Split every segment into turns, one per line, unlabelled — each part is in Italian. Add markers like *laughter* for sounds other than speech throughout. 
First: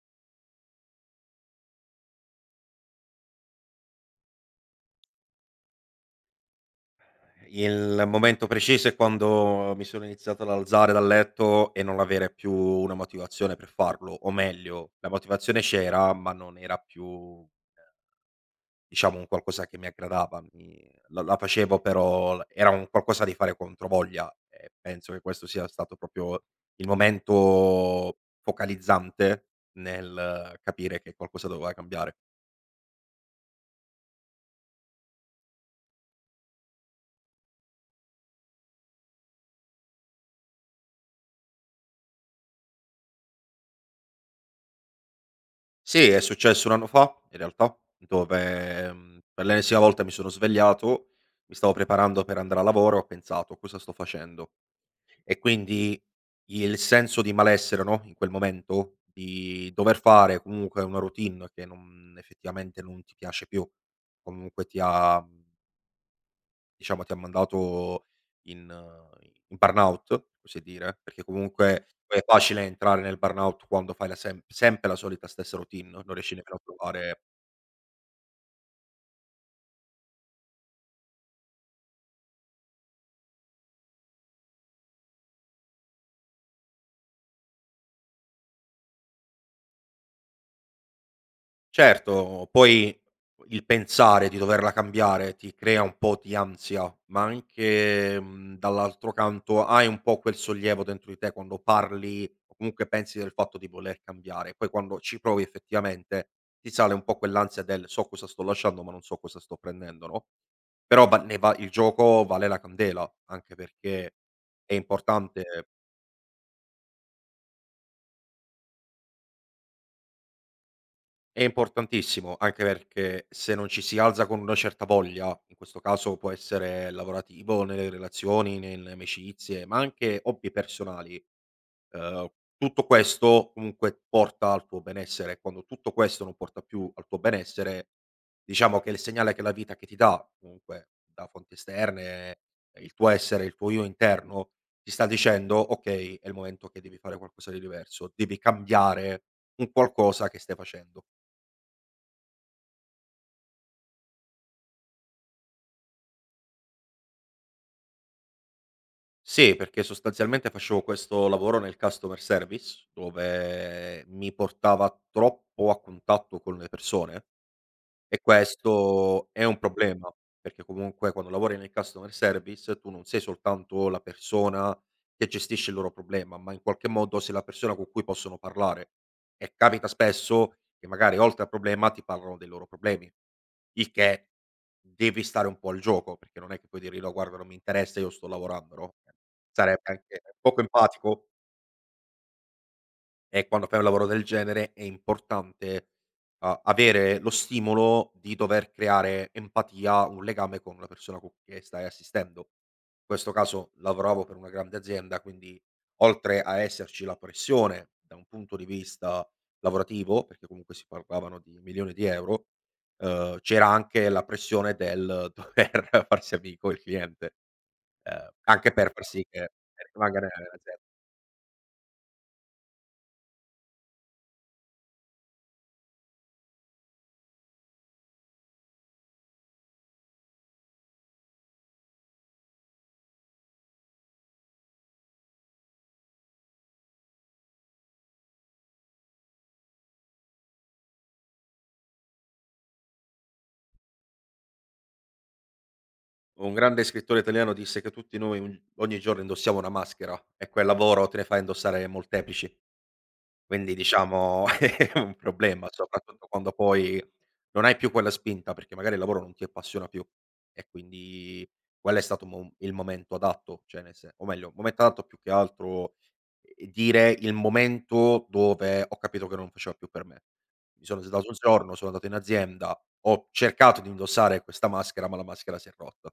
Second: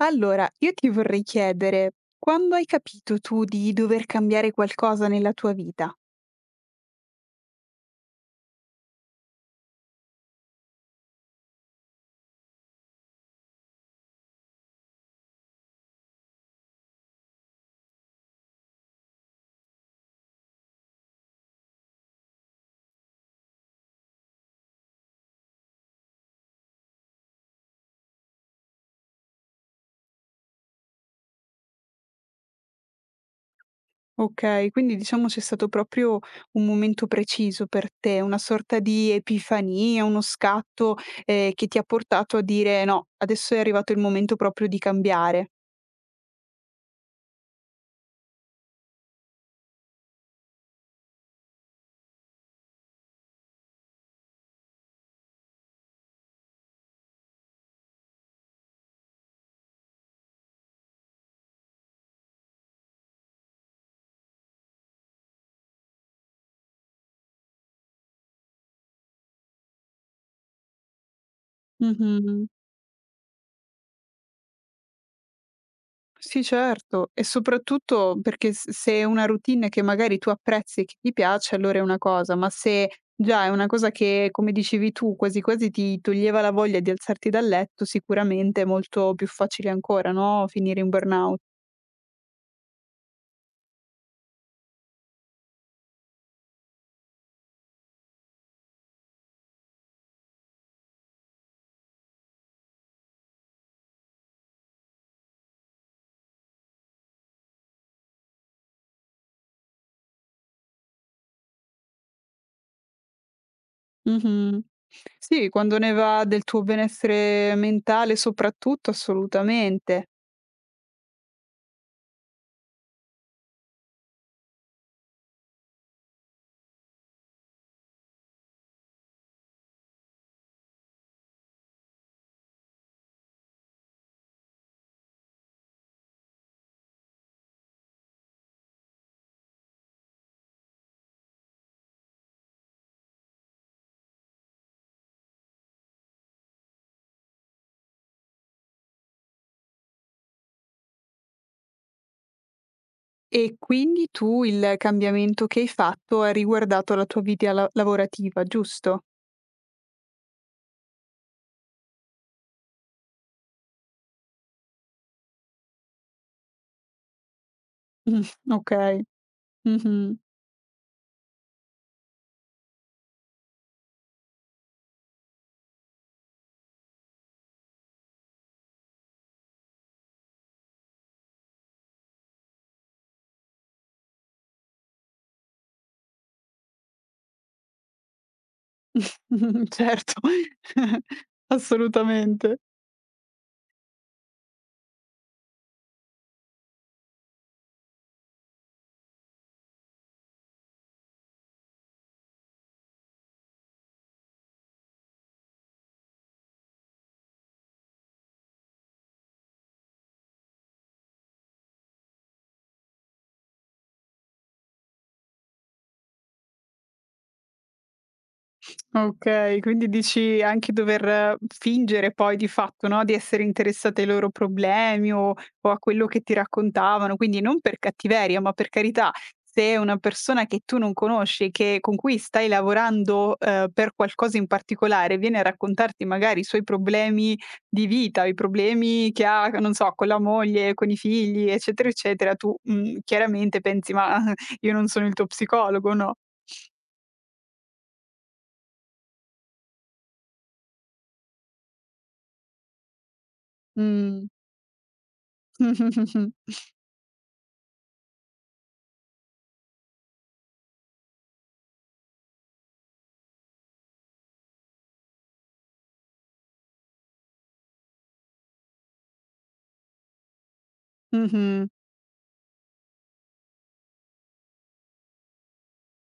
Allora, io ti vorrei chiedere, quando hai capito tu di dover cambiare qualcosa nella tua vita?
Il momento preciso è quando mi sono iniziato ad alzare dal letto e non avere più una motivazione per farlo, o meglio, la motivazione c'era, ma non era più, diciamo, un qualcosa che mi aggradava. Mi la facevo però era un qualcosa di fare controvoglia e penso che questo sia stato proprio il momento focalizzante nel capire che qualcosa doveva cambiare.
Okay, quindi diciamo c'è stato proprio un momento preciso per te, una sorta di epifania, uno scatto, che ti ha portato a dire: "No, adesso è arrivato il momento proprio di cambiare."
Sì, è successo 1 anno fa in realtà, dove, per l'ennesima volta mi sono svegliato, mi stavo preparando per andare a lavoro, ho pensato: "Cosa sto facendo?" E quindi il senso di malessere, no, in quel momento, di dover fare comunque una routine che non effettivamente non ti piace più, comunque ti ha mandato in in burnout, così dire, perché comunque poi è
Mh-mh.
facile entrare nel burnout quando fai la sempre la solita stessa routine, no? Non riesci
Sì,
nemmeno a
certo,
trovare
e soprattutto perché s se è una routine che magari tu apprezzi e che ti piace, allora è una cosa, ma se già è una cosa che, come dicevi tu, quasi quasi ti toglieva la voglia di alzarti dal letto, sicuramente è molto più facile ancora, no, finire in burnout.
certo, poi il pensare di doverla cambiare ti crea un po' di ansia, ma anche, dall'altro canto hai un po' quel sollievo dentro di te quando parli o comunque pensi del fatto di voler cambiare, poi quando ci provi effettivamente ti sale un po' quell'ansia del: "So cosa sto lasciando, ma non so cosa sto prendendo", no? Però va il gioco vale la candela, anche perché
Mh-mh.
è
Sì,
importante
quando ne va del tuo benessere mentale soprattutto, assolutamente.
è importantissimo, anche perché se non ci si alza con una certa voglia, in questo caso può essere lavorativo, nelle relazioni, nelle amicizie, ma anche hobby personali, Ehm, tutto questo comunque porta al tuo benessere. Quando tutto questo non porta più al tuo benessere, diciamo che il segnale che la vita che ti dà, comunque da fonti esterne, il tuo essere, il tuo io interno, ti sta dicendo: "Okay, è il momento che devi fare qualcosa di diverso, devi cambiare un qualcosa che stai facendo".
E quindi tu il cambiamento che hai fatto ha riguardato la tua vita la lavorativa, giusto?
Sì, perché sostanzialmente facevo questo lavoro nel customer service, dove mi portava troppo a contatto con le persone.
*laughs*
E
Okay.
questo è un problema,
Mh-mh.
perché comunque quando lavori nel customer service tu non sei soltanto la persona che gestisce il loro problema, ma in qualche modo sei la persona con cui possono parlare. E capita spesso che magari oltre al problema ti parlano dei loro problemi, il che devi stare un po' al gioco, perché non è che puoi dirgli: "No guarda non mi interessa, io sto lavorando", no, sarebbe
Certo,
anche poco
*laughs*
empatico.
assolutamente.
E quando fai un lavoro del genere è importante a avere lo stimolo di dover creare empatia, un legame con la persona co che stai assistendo. In questo caso lavoravo per una grande azienda, quindi oltre a esserci la pressione da un punto di vista lavorativo, perché comunque si parlavano di milioni di euro, c'era anche la pressione del *laughs* dover farsi amico il cliente, anche per far sì che
Okay, quindi
rimanga
dici anche
nell'azienda.
dover fingere poi di fatto, no, di essere interessata ai loro problemi o a quello che ti raccontavano, quindi non per cattiveria, ma per carità, se è una persona che tu non conosci, che con cui stai lavorando, per qualcosa in particolare, viene a raccontarti magari i suoi problemi di vita, i problemi che ha, non so, con la moglie, con i figli, eccetera, eccetera, tu, chiaramente pensi: "Ma *laughs* io non sono il tuo psicologo", no?
Un grande scrittore italiano disse che tutti noi un ogni giorno indossiamo una maschera e quel lavoro te ne fa indossare molteplici. Quindi
Mh.
diciamo *laughs* è un problema, soprattutto quando
*laughs*
poi non hai più quella spinta, perché magari il lavoro non ti appassiona più e quindi quello è stato un mo il momento adatto, cioè nel sen o meglio, il momento adatto più che altro, dire il momento dove ho capito che non faceva più per me. Mi sono sedato un
Mh-mh.
giorno, sono andato in azienda, ho cercato di indossare questa maschera, ma la maschera si è rotta.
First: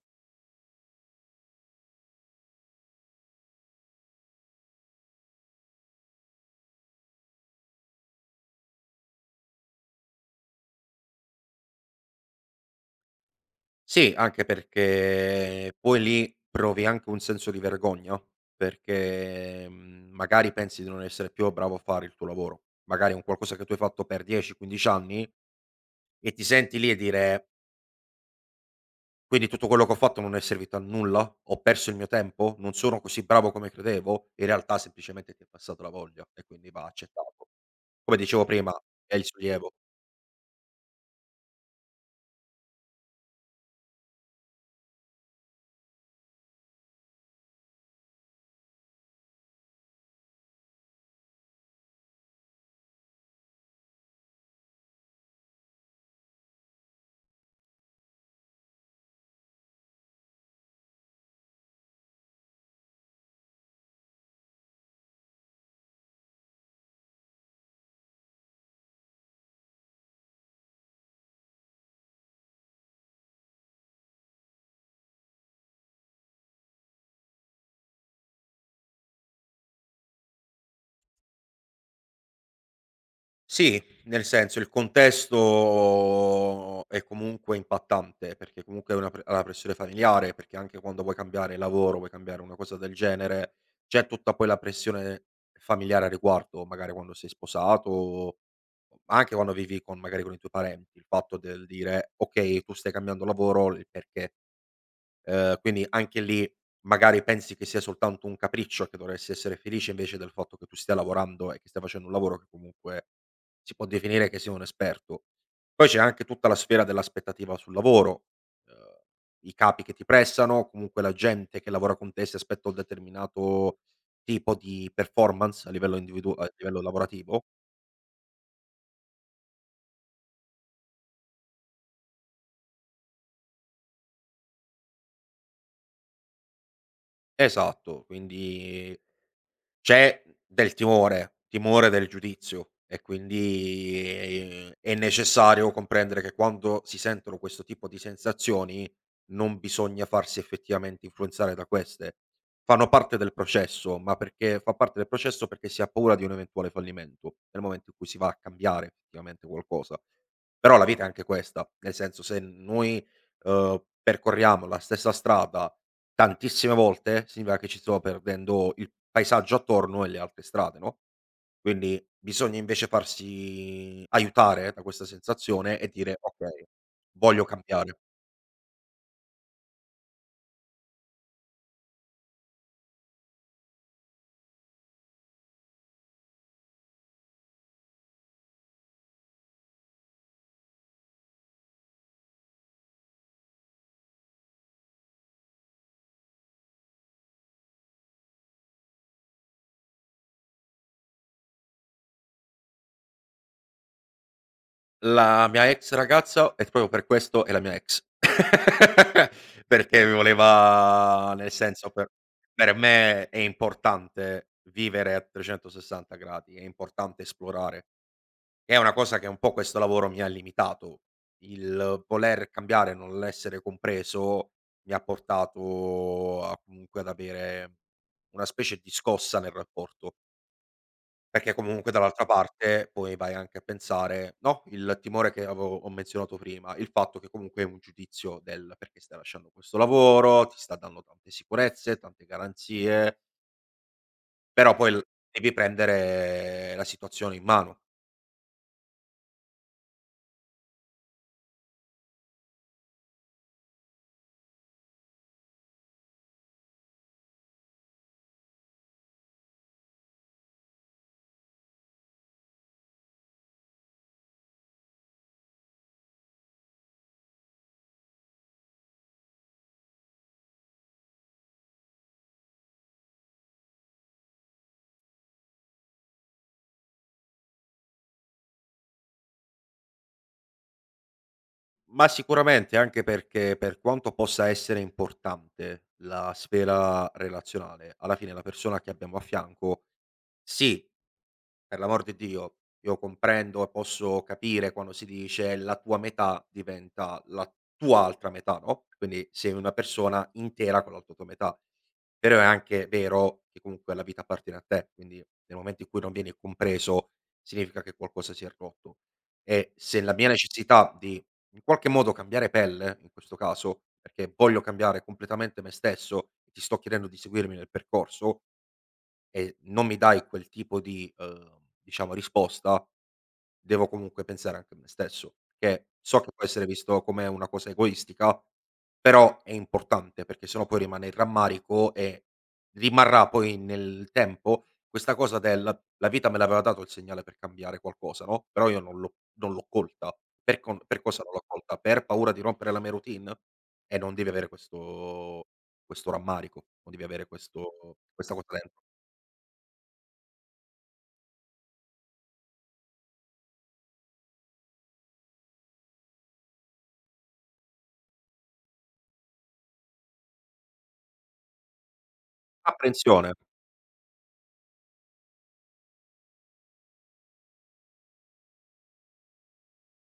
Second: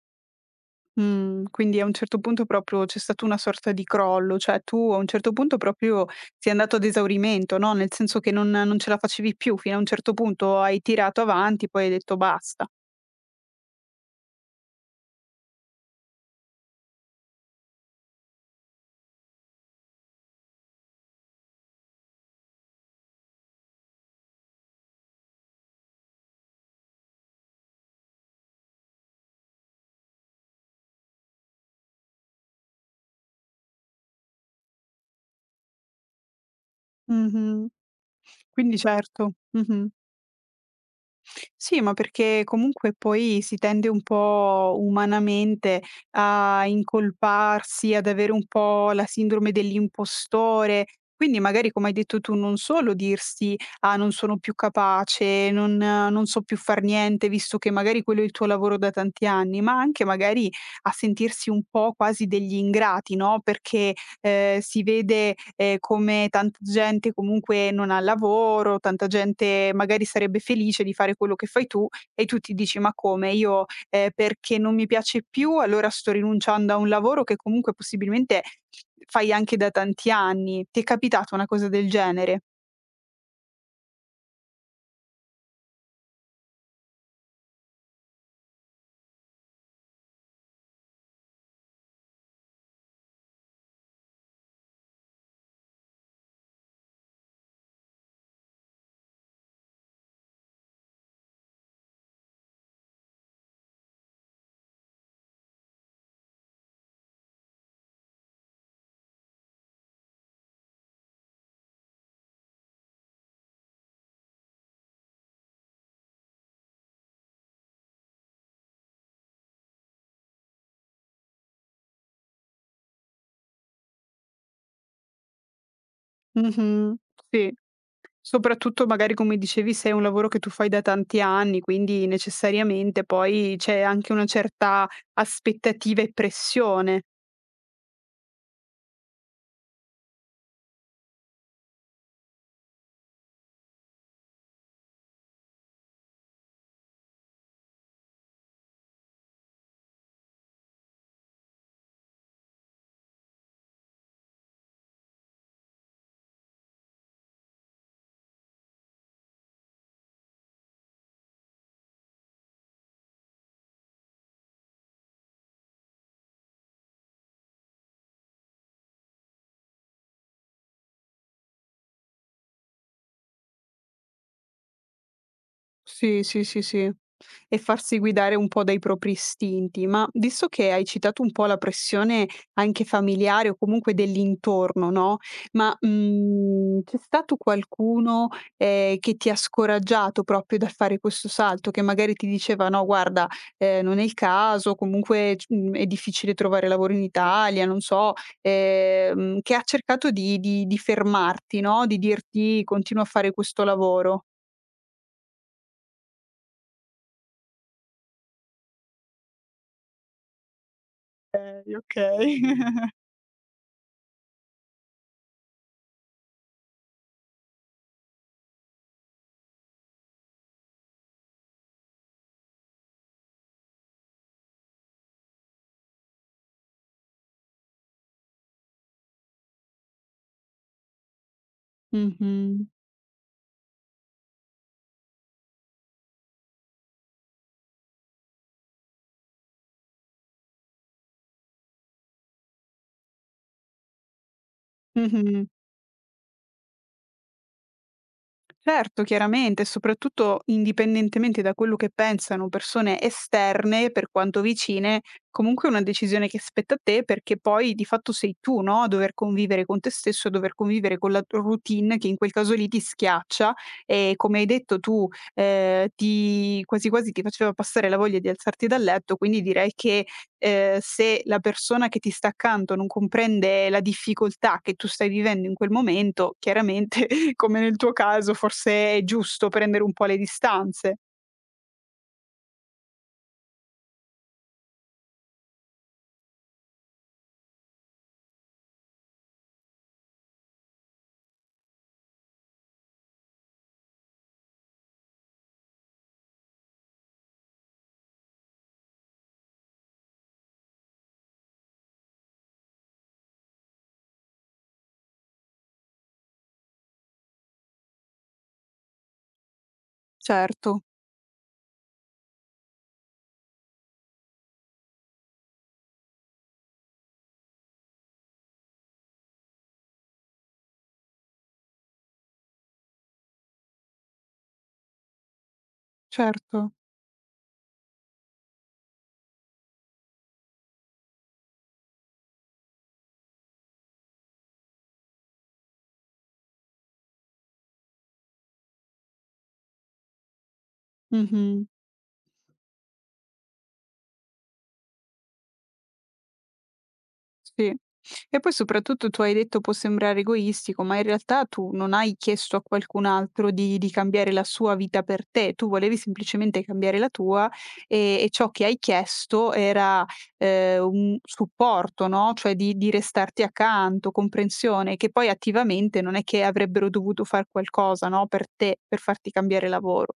Mh. Quindi a un certo punto proprio c'è stato una sorta di crollo, cioè tu a un certo punto proprio sei andato ad esaurimento, no, nel senso che non ce la facevi più, fino a un certo punto hai tirato avanti, poi hai detto: "Basta".
Sì, anche perché poi lì provi anche un senso di vergogna, perché, magari pensi di non essere più bravo a fare il tuo lavoro. Magari è un qualcosa che tu hai fatto per 10, 15 anni e ti senti lì e dire: "Quindi tutto quello che ho fatto non è servito a nulla? Ho perso il mio tempo? Non sono così bravo come credevo?" In realtà semplicemente ti è passata la voglia e quindi va accettato.
Mh-mh.
Come dicevo prima,
Quindi
è il
certo.
sollievo.
Mh-mh. Sì, ma perché comunque poi si tende un po' umanamente a incolparsi, ad avere un po' la sindrome dell'impostore. Quindi magari, come hai detto tu, non solo dirsi: "Ah, non sono più capace, non non so più far niente", visto che magari quello è il tuo lavoro da tanti anni, ma anche magari a sentirsi un po' quasi degli ingrati, no, perché si vede, come tanta gente comunque non ha lavoro, tanta gente magari sarebbe felice di fare quello che fai tu e tu ti dici: "Ma come? Io, perché non mi piace più allora sto rinunciando a un lavoro che comunque possibilmente fai anche da tanti anni." Ti è capitata una cosa del genere?
Sì, nel senso il contesto è comunque impattante, perché comunque è una pre alla pressione familiare, perché anche quando vuoi cambiare lavoro, vuoi cambiare una cosa del genere, c'è tutta poi la pressione familiare a riguardo, magari quando sei sposato o anche quando vivi con magari con i tuoi parenti, il fatto del dire: "Okay, tu stai cambiando lavoro, il perché". Quindi anche lì magari pensi che sia soltanto un capriccio e che dovresti essere felice invece del fatto che tu stia lavorando e che stia facendo un lavoro che comunque si può definire che sia un esperto. Poi c'è anche tutta la sfera dell'aspettativa sul lavoro, ehm, i capi che ti pressano, comunque la gente che lavora con te si aspetta un determinato tipo di performance a livello
Mh-mh.
lavorativo
Sì. Soprattutto magari come dicevi se è un lavoro che tu fai da tanti anni, quindi necessariamente poi c'è anche una certa aspettativa e pressione.
esatto, quindi c'è del timore, timore del giudizio e quindi, è necessario comprendere che quando si sentono questo tipo di sensazioni non bisogna farsi effettivamente influenzare da queste. Fanno parte del processo, ma perché fa parte del processo perché si ha paura di un eventuale fallimento, nel momento in cui si va a cambiare effettivamente qualcosa. Però la vita è anche questa, nel senso se noi, percorriamo la stessa strada tantissime volte significa che ci stiamo perdendo il paesaggio attorno e le altre strade, no, quindi bisogna invece farsi aiutare da questa sensazione e dire:
Sì, sì, sì,
"Okay,
sì.
voglio
E
cambiare".
farsi guidare un po' dai propri istinti. Ma visto che hai citato un po' la pressione anche familiare o comunque dell'intorno, no, ma, c'è stato qualcuno, che ti ha scoraggiato proprio da fare questo salto, che magari ti diceva: "No guarda, non è il caso, comunque è difficile trovare lavoro in Italia", non so, che ha cercato di fermarti, no, di dirti: "Continua a fare questo lavoro".
La mia ex ragazza e proprio per questo è la mia ex. *laughs* Perché mi voleva nel
Okay,
senso
*laughs*
per
okay.
me è importante vivere a 360 gradi, è importante esplorare. È una cosa che un po' questo lavoro mi ha limitato. Il voler cambiare, non l'essere compreso, mi ha portato a comunque ad avere una specie di scossa nel rapporto, perché comunque dall'altra
Mh-mh,
parte poi vai anche a pensare, no, il timore che avevo ho menzionato prima, il fatto che comunque è un giudizio del perché stai lasciando questo lavoro, ti sta dando tante sicurezze, tante garanzie, però poi l
mh-mh.
devi prendere la situazione in mano.
Certo, chiaramente, soprattutto indipendentemente da quello che pensano persone esterne, per quanto vicine, comunque è una decisione che spetta a te perché poi di fatto sei tu, no, a dover convivere con te stesso, a dover convivere con la routine che in quel caso lì ti schiaccia e come hai detto tu, ti, quasi quasi ti faceva passare la voglia di alzarti dal letto, quindi direi che se la persona che ti sta accanto non comprende la difficoltà che tu stai vivendo in quel momento, chiaramente come nel tuo caso forse è giusto prendere un po' le distanze.
Ma sicuramente, anche perché per quanto possa essere importante la sfera relazionale, alla fine la persona che abbiamo a fianco, sì, per l'amor di Dio, io comprendo e posso capire quando si dice: "La tua metà diventa la tua altra metà", no, quindi sei una persona intera con l'altra tua metà. Però è anche vero che comunque la vita appartiene a te, quindi nel momento in cui non vieni compreso significa che qualcosa si è rotto. E se la mia
Certo,
necessità di in qualche modo cambiare pelle, in questo caso, perché voglio cambiare completamente me stesso e ti sto chiedendo di seguirmi nel percorso, e non mi dai quel tipo di, diciamo risposta, devo comunque pensare anche a me stesso, che so che può essere
certo.
visto come una cosa egoistica, però è importante perché se no poi rimane il rammarico e rimarrà poi nel tempo questa cosa del: "La vita me l'aveva dato il segnale per cambiare qualcosa, no, però io non l'ho colta". Per cosa non l'ho
Mh-mh.
colta? Per paura di rompere la mia routine? E non devi avere questo rammarico, non devi avere
Sì.
questo questa
E
cosa
poi
dentro.
soprattutto tu hai detto: "Può sembrare egoistico", ma in realtà tu non hai chiesto a qualcun altro di cambiare la sua vita per te, tu volevi semplicemente cambiare la tua e ciò che hai chiesto era, un supporto, no, cioè di
Apprensione.
restarti accanto, comprensione, che poi attivamente non è che avrebbero dovuto far qualcosa, no, per te, per farti cambiare lavoro.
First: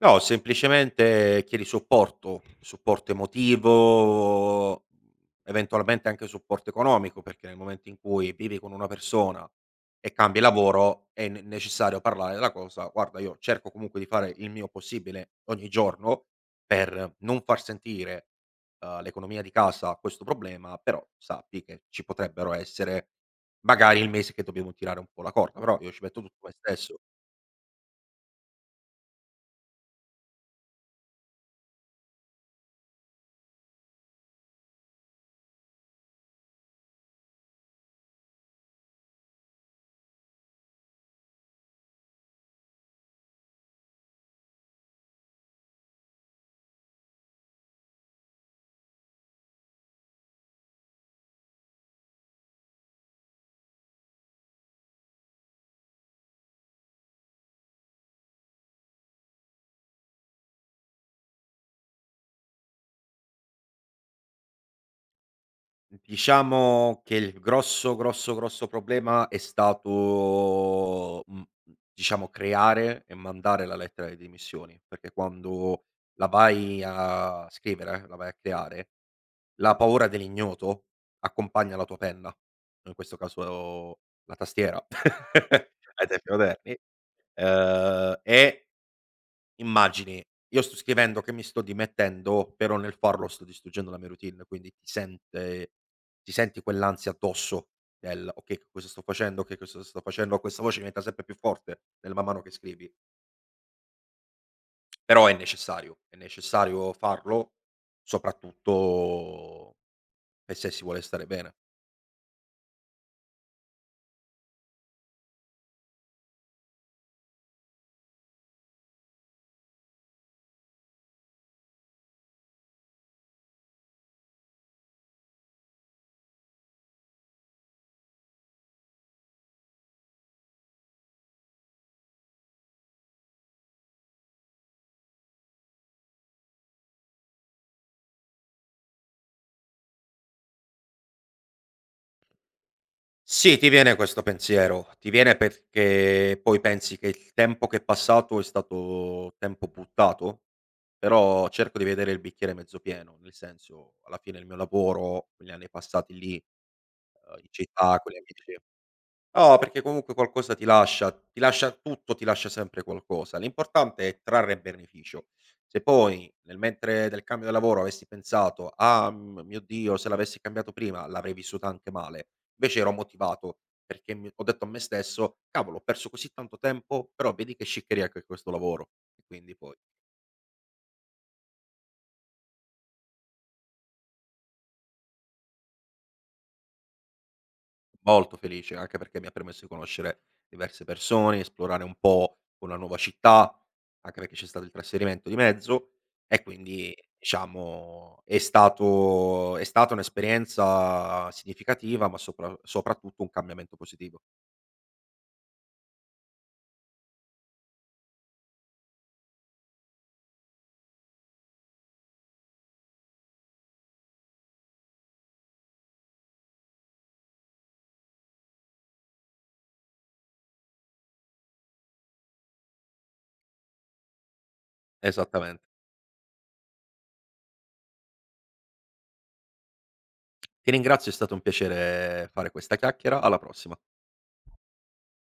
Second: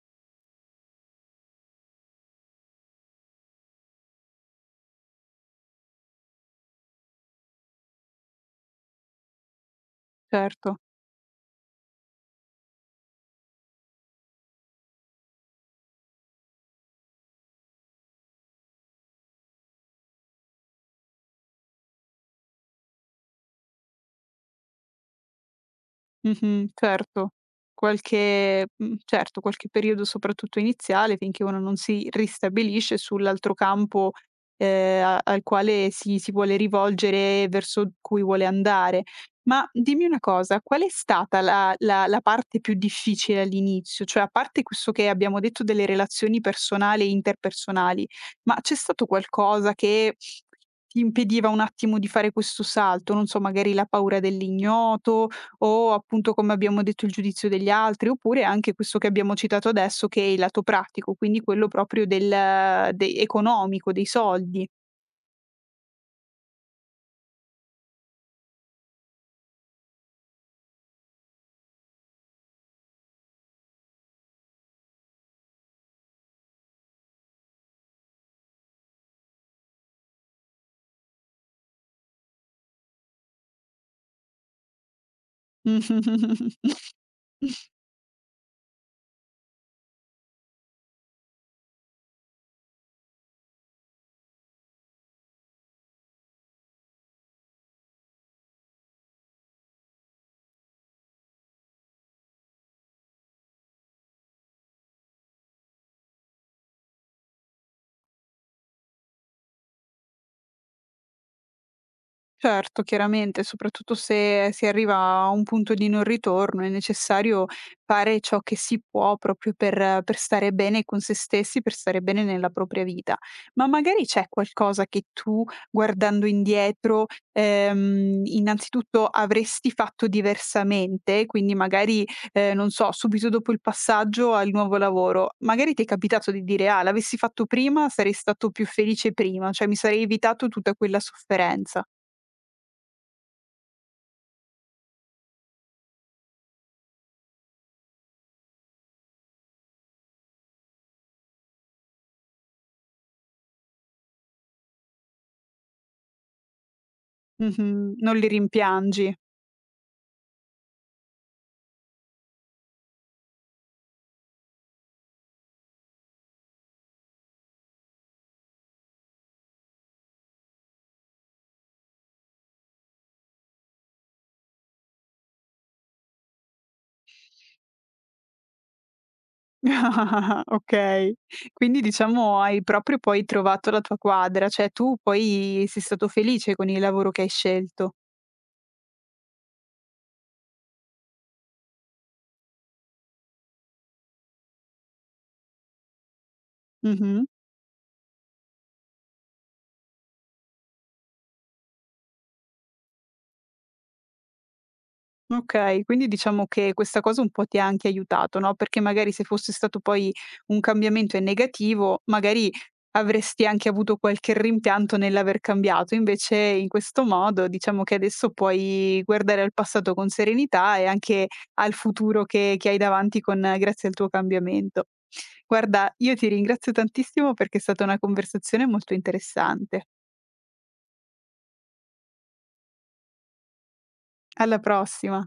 No, semplicemente chiedi supporto, supporto emotivo, eventualmente anche supporto economico, perché nel momento in cui vivi con una persona e cambi
Certo,
lavoro è ne necessario parlare della cosa: "Guarda, io cerco comunque di fare il mio possibile ogni giorno per non far sentire, l'economia di casa questo problema, però sappi che ci potrebbero essere magari il mese che dobbiamo tirare un po' la corda, però io ci metto tutto me
mh-mh,
stesso".
certo. Qualche certo, qualche periodo soprattutto iniziale finché uno non si ristabilisce sull'altro campo, a al quale si vuole rivolgere, verso cui vuole andare. Ma dimmi una cosa, qual è stata la parte più difficile all'inizio? Cioè, a parte questo che abbiamo detto delle relazioni personali e interpersonali, ma c'è stato qualcosa che ti impediva un attimo di fare questo salto? Non so, magari la paura dell'ignoto o appunto come abbiamo detto il giudizio degli altri, oppure anche questo che abbiamo citato adesso che è il lato pratico, quindi quello proprio del de economico, dei soldi.
Diciamo che il grosso, grosso, grosso problema è stato, diciamo creare e mandare la lettera di dimissioni, perché quando la vai a scrivere, la vai a creare, la paura dell'ignoto accompagna la tua penna, in questo caso la tastiera *laughs* ai tempi moderni,
*laughs*
ehm, e immagini, io sto scrivendo che mi sto dimettendo, però nel farlo sto distruggendo la mia routine, quindi ti senti quell'ansia addosso del: "Okay, che cosa sto facendo? Che cosa sto facendo?" Questa voce diventa sempre più forte nel man mano che scrivi, però è necessario farlo, soprattutto per se si vuole stare bene.
Certo, chiaramente, soprattutto se si arriva a un punto di non ritorno, è necessario fare ciò che si può proprio per stare bene con se stessi, per stare bene nella propria vita. Ma magari c'è qualcosa che tu, guardando indietro, innanzitutto avresti fatto diversamente, quindi magari, non so, subito dopo il passaggio al nuovo lavoro, magari ti è capitato di dire, ah, l'avessi fatto prima, sarei stato più felice prima, cioè mi sarei evitato tutta quella sofferenza.
Sì, ti viene questo pensiero, ti viene perché poi pensi che il tempo che è passato è stato tempo buttato, però cerco di vedere il bicchiere mezzo pieno, nel senso alla fine il mio lavoro, quegli anni passati lì, in
Mh-mh,
città con
non
gli
li
amici.
rimpiangi.
No, perché comunque qualcosa ti lascia tutto ti lascia sempre qualcosa. L'importante è trarre beneficio. Se poi nel mentre del cambio di lavoro avessi pensato: "Ah, m mio Dio, se l'avessi cambiato prima l'avrei vissuta anche male." Invece ero motivato perché mi ho detto a me stesso: "Cavolo, ho perso così tanto tempo, però vedi che sciccheria che è questo lavoro." E quindi poi
*laughs* Okay. Quindi diciamo hai proprio poi trovato la tua quadra, cioè tu poi sei stato felice con il lavoro che hai scelto.
molto felice, anche perché mi ha permesso di conoscere diverse persone, esplorare un po' una nuova città, anche perché c'è stato il trasferimento di mezzo e quindi
Mh-mh.
diciamo è stata un'esperienza significativa, ma soprattutto un cambiamento positivo.
Okay, quindi diciamo che questa cosa un po' ti ha anche aiutato, no, perché magari se fosse stato poi un cambiamento in negativo, magari avresti anche avuto qualche rimpianto nell'aver cambiato. Invece in questo modo diciamo che adesso puoi guardare al passato con serenità e anche al futuro che hai davanti con grazie al tuo cambiamento.
Esattamente.
Guarda, io ti ringrazio tantissimo perché è stata una conversazione molto interessante.
Ti ringrazio, è stato un piacere fare questa chiacchiera, alla prossima.
Alla prossima.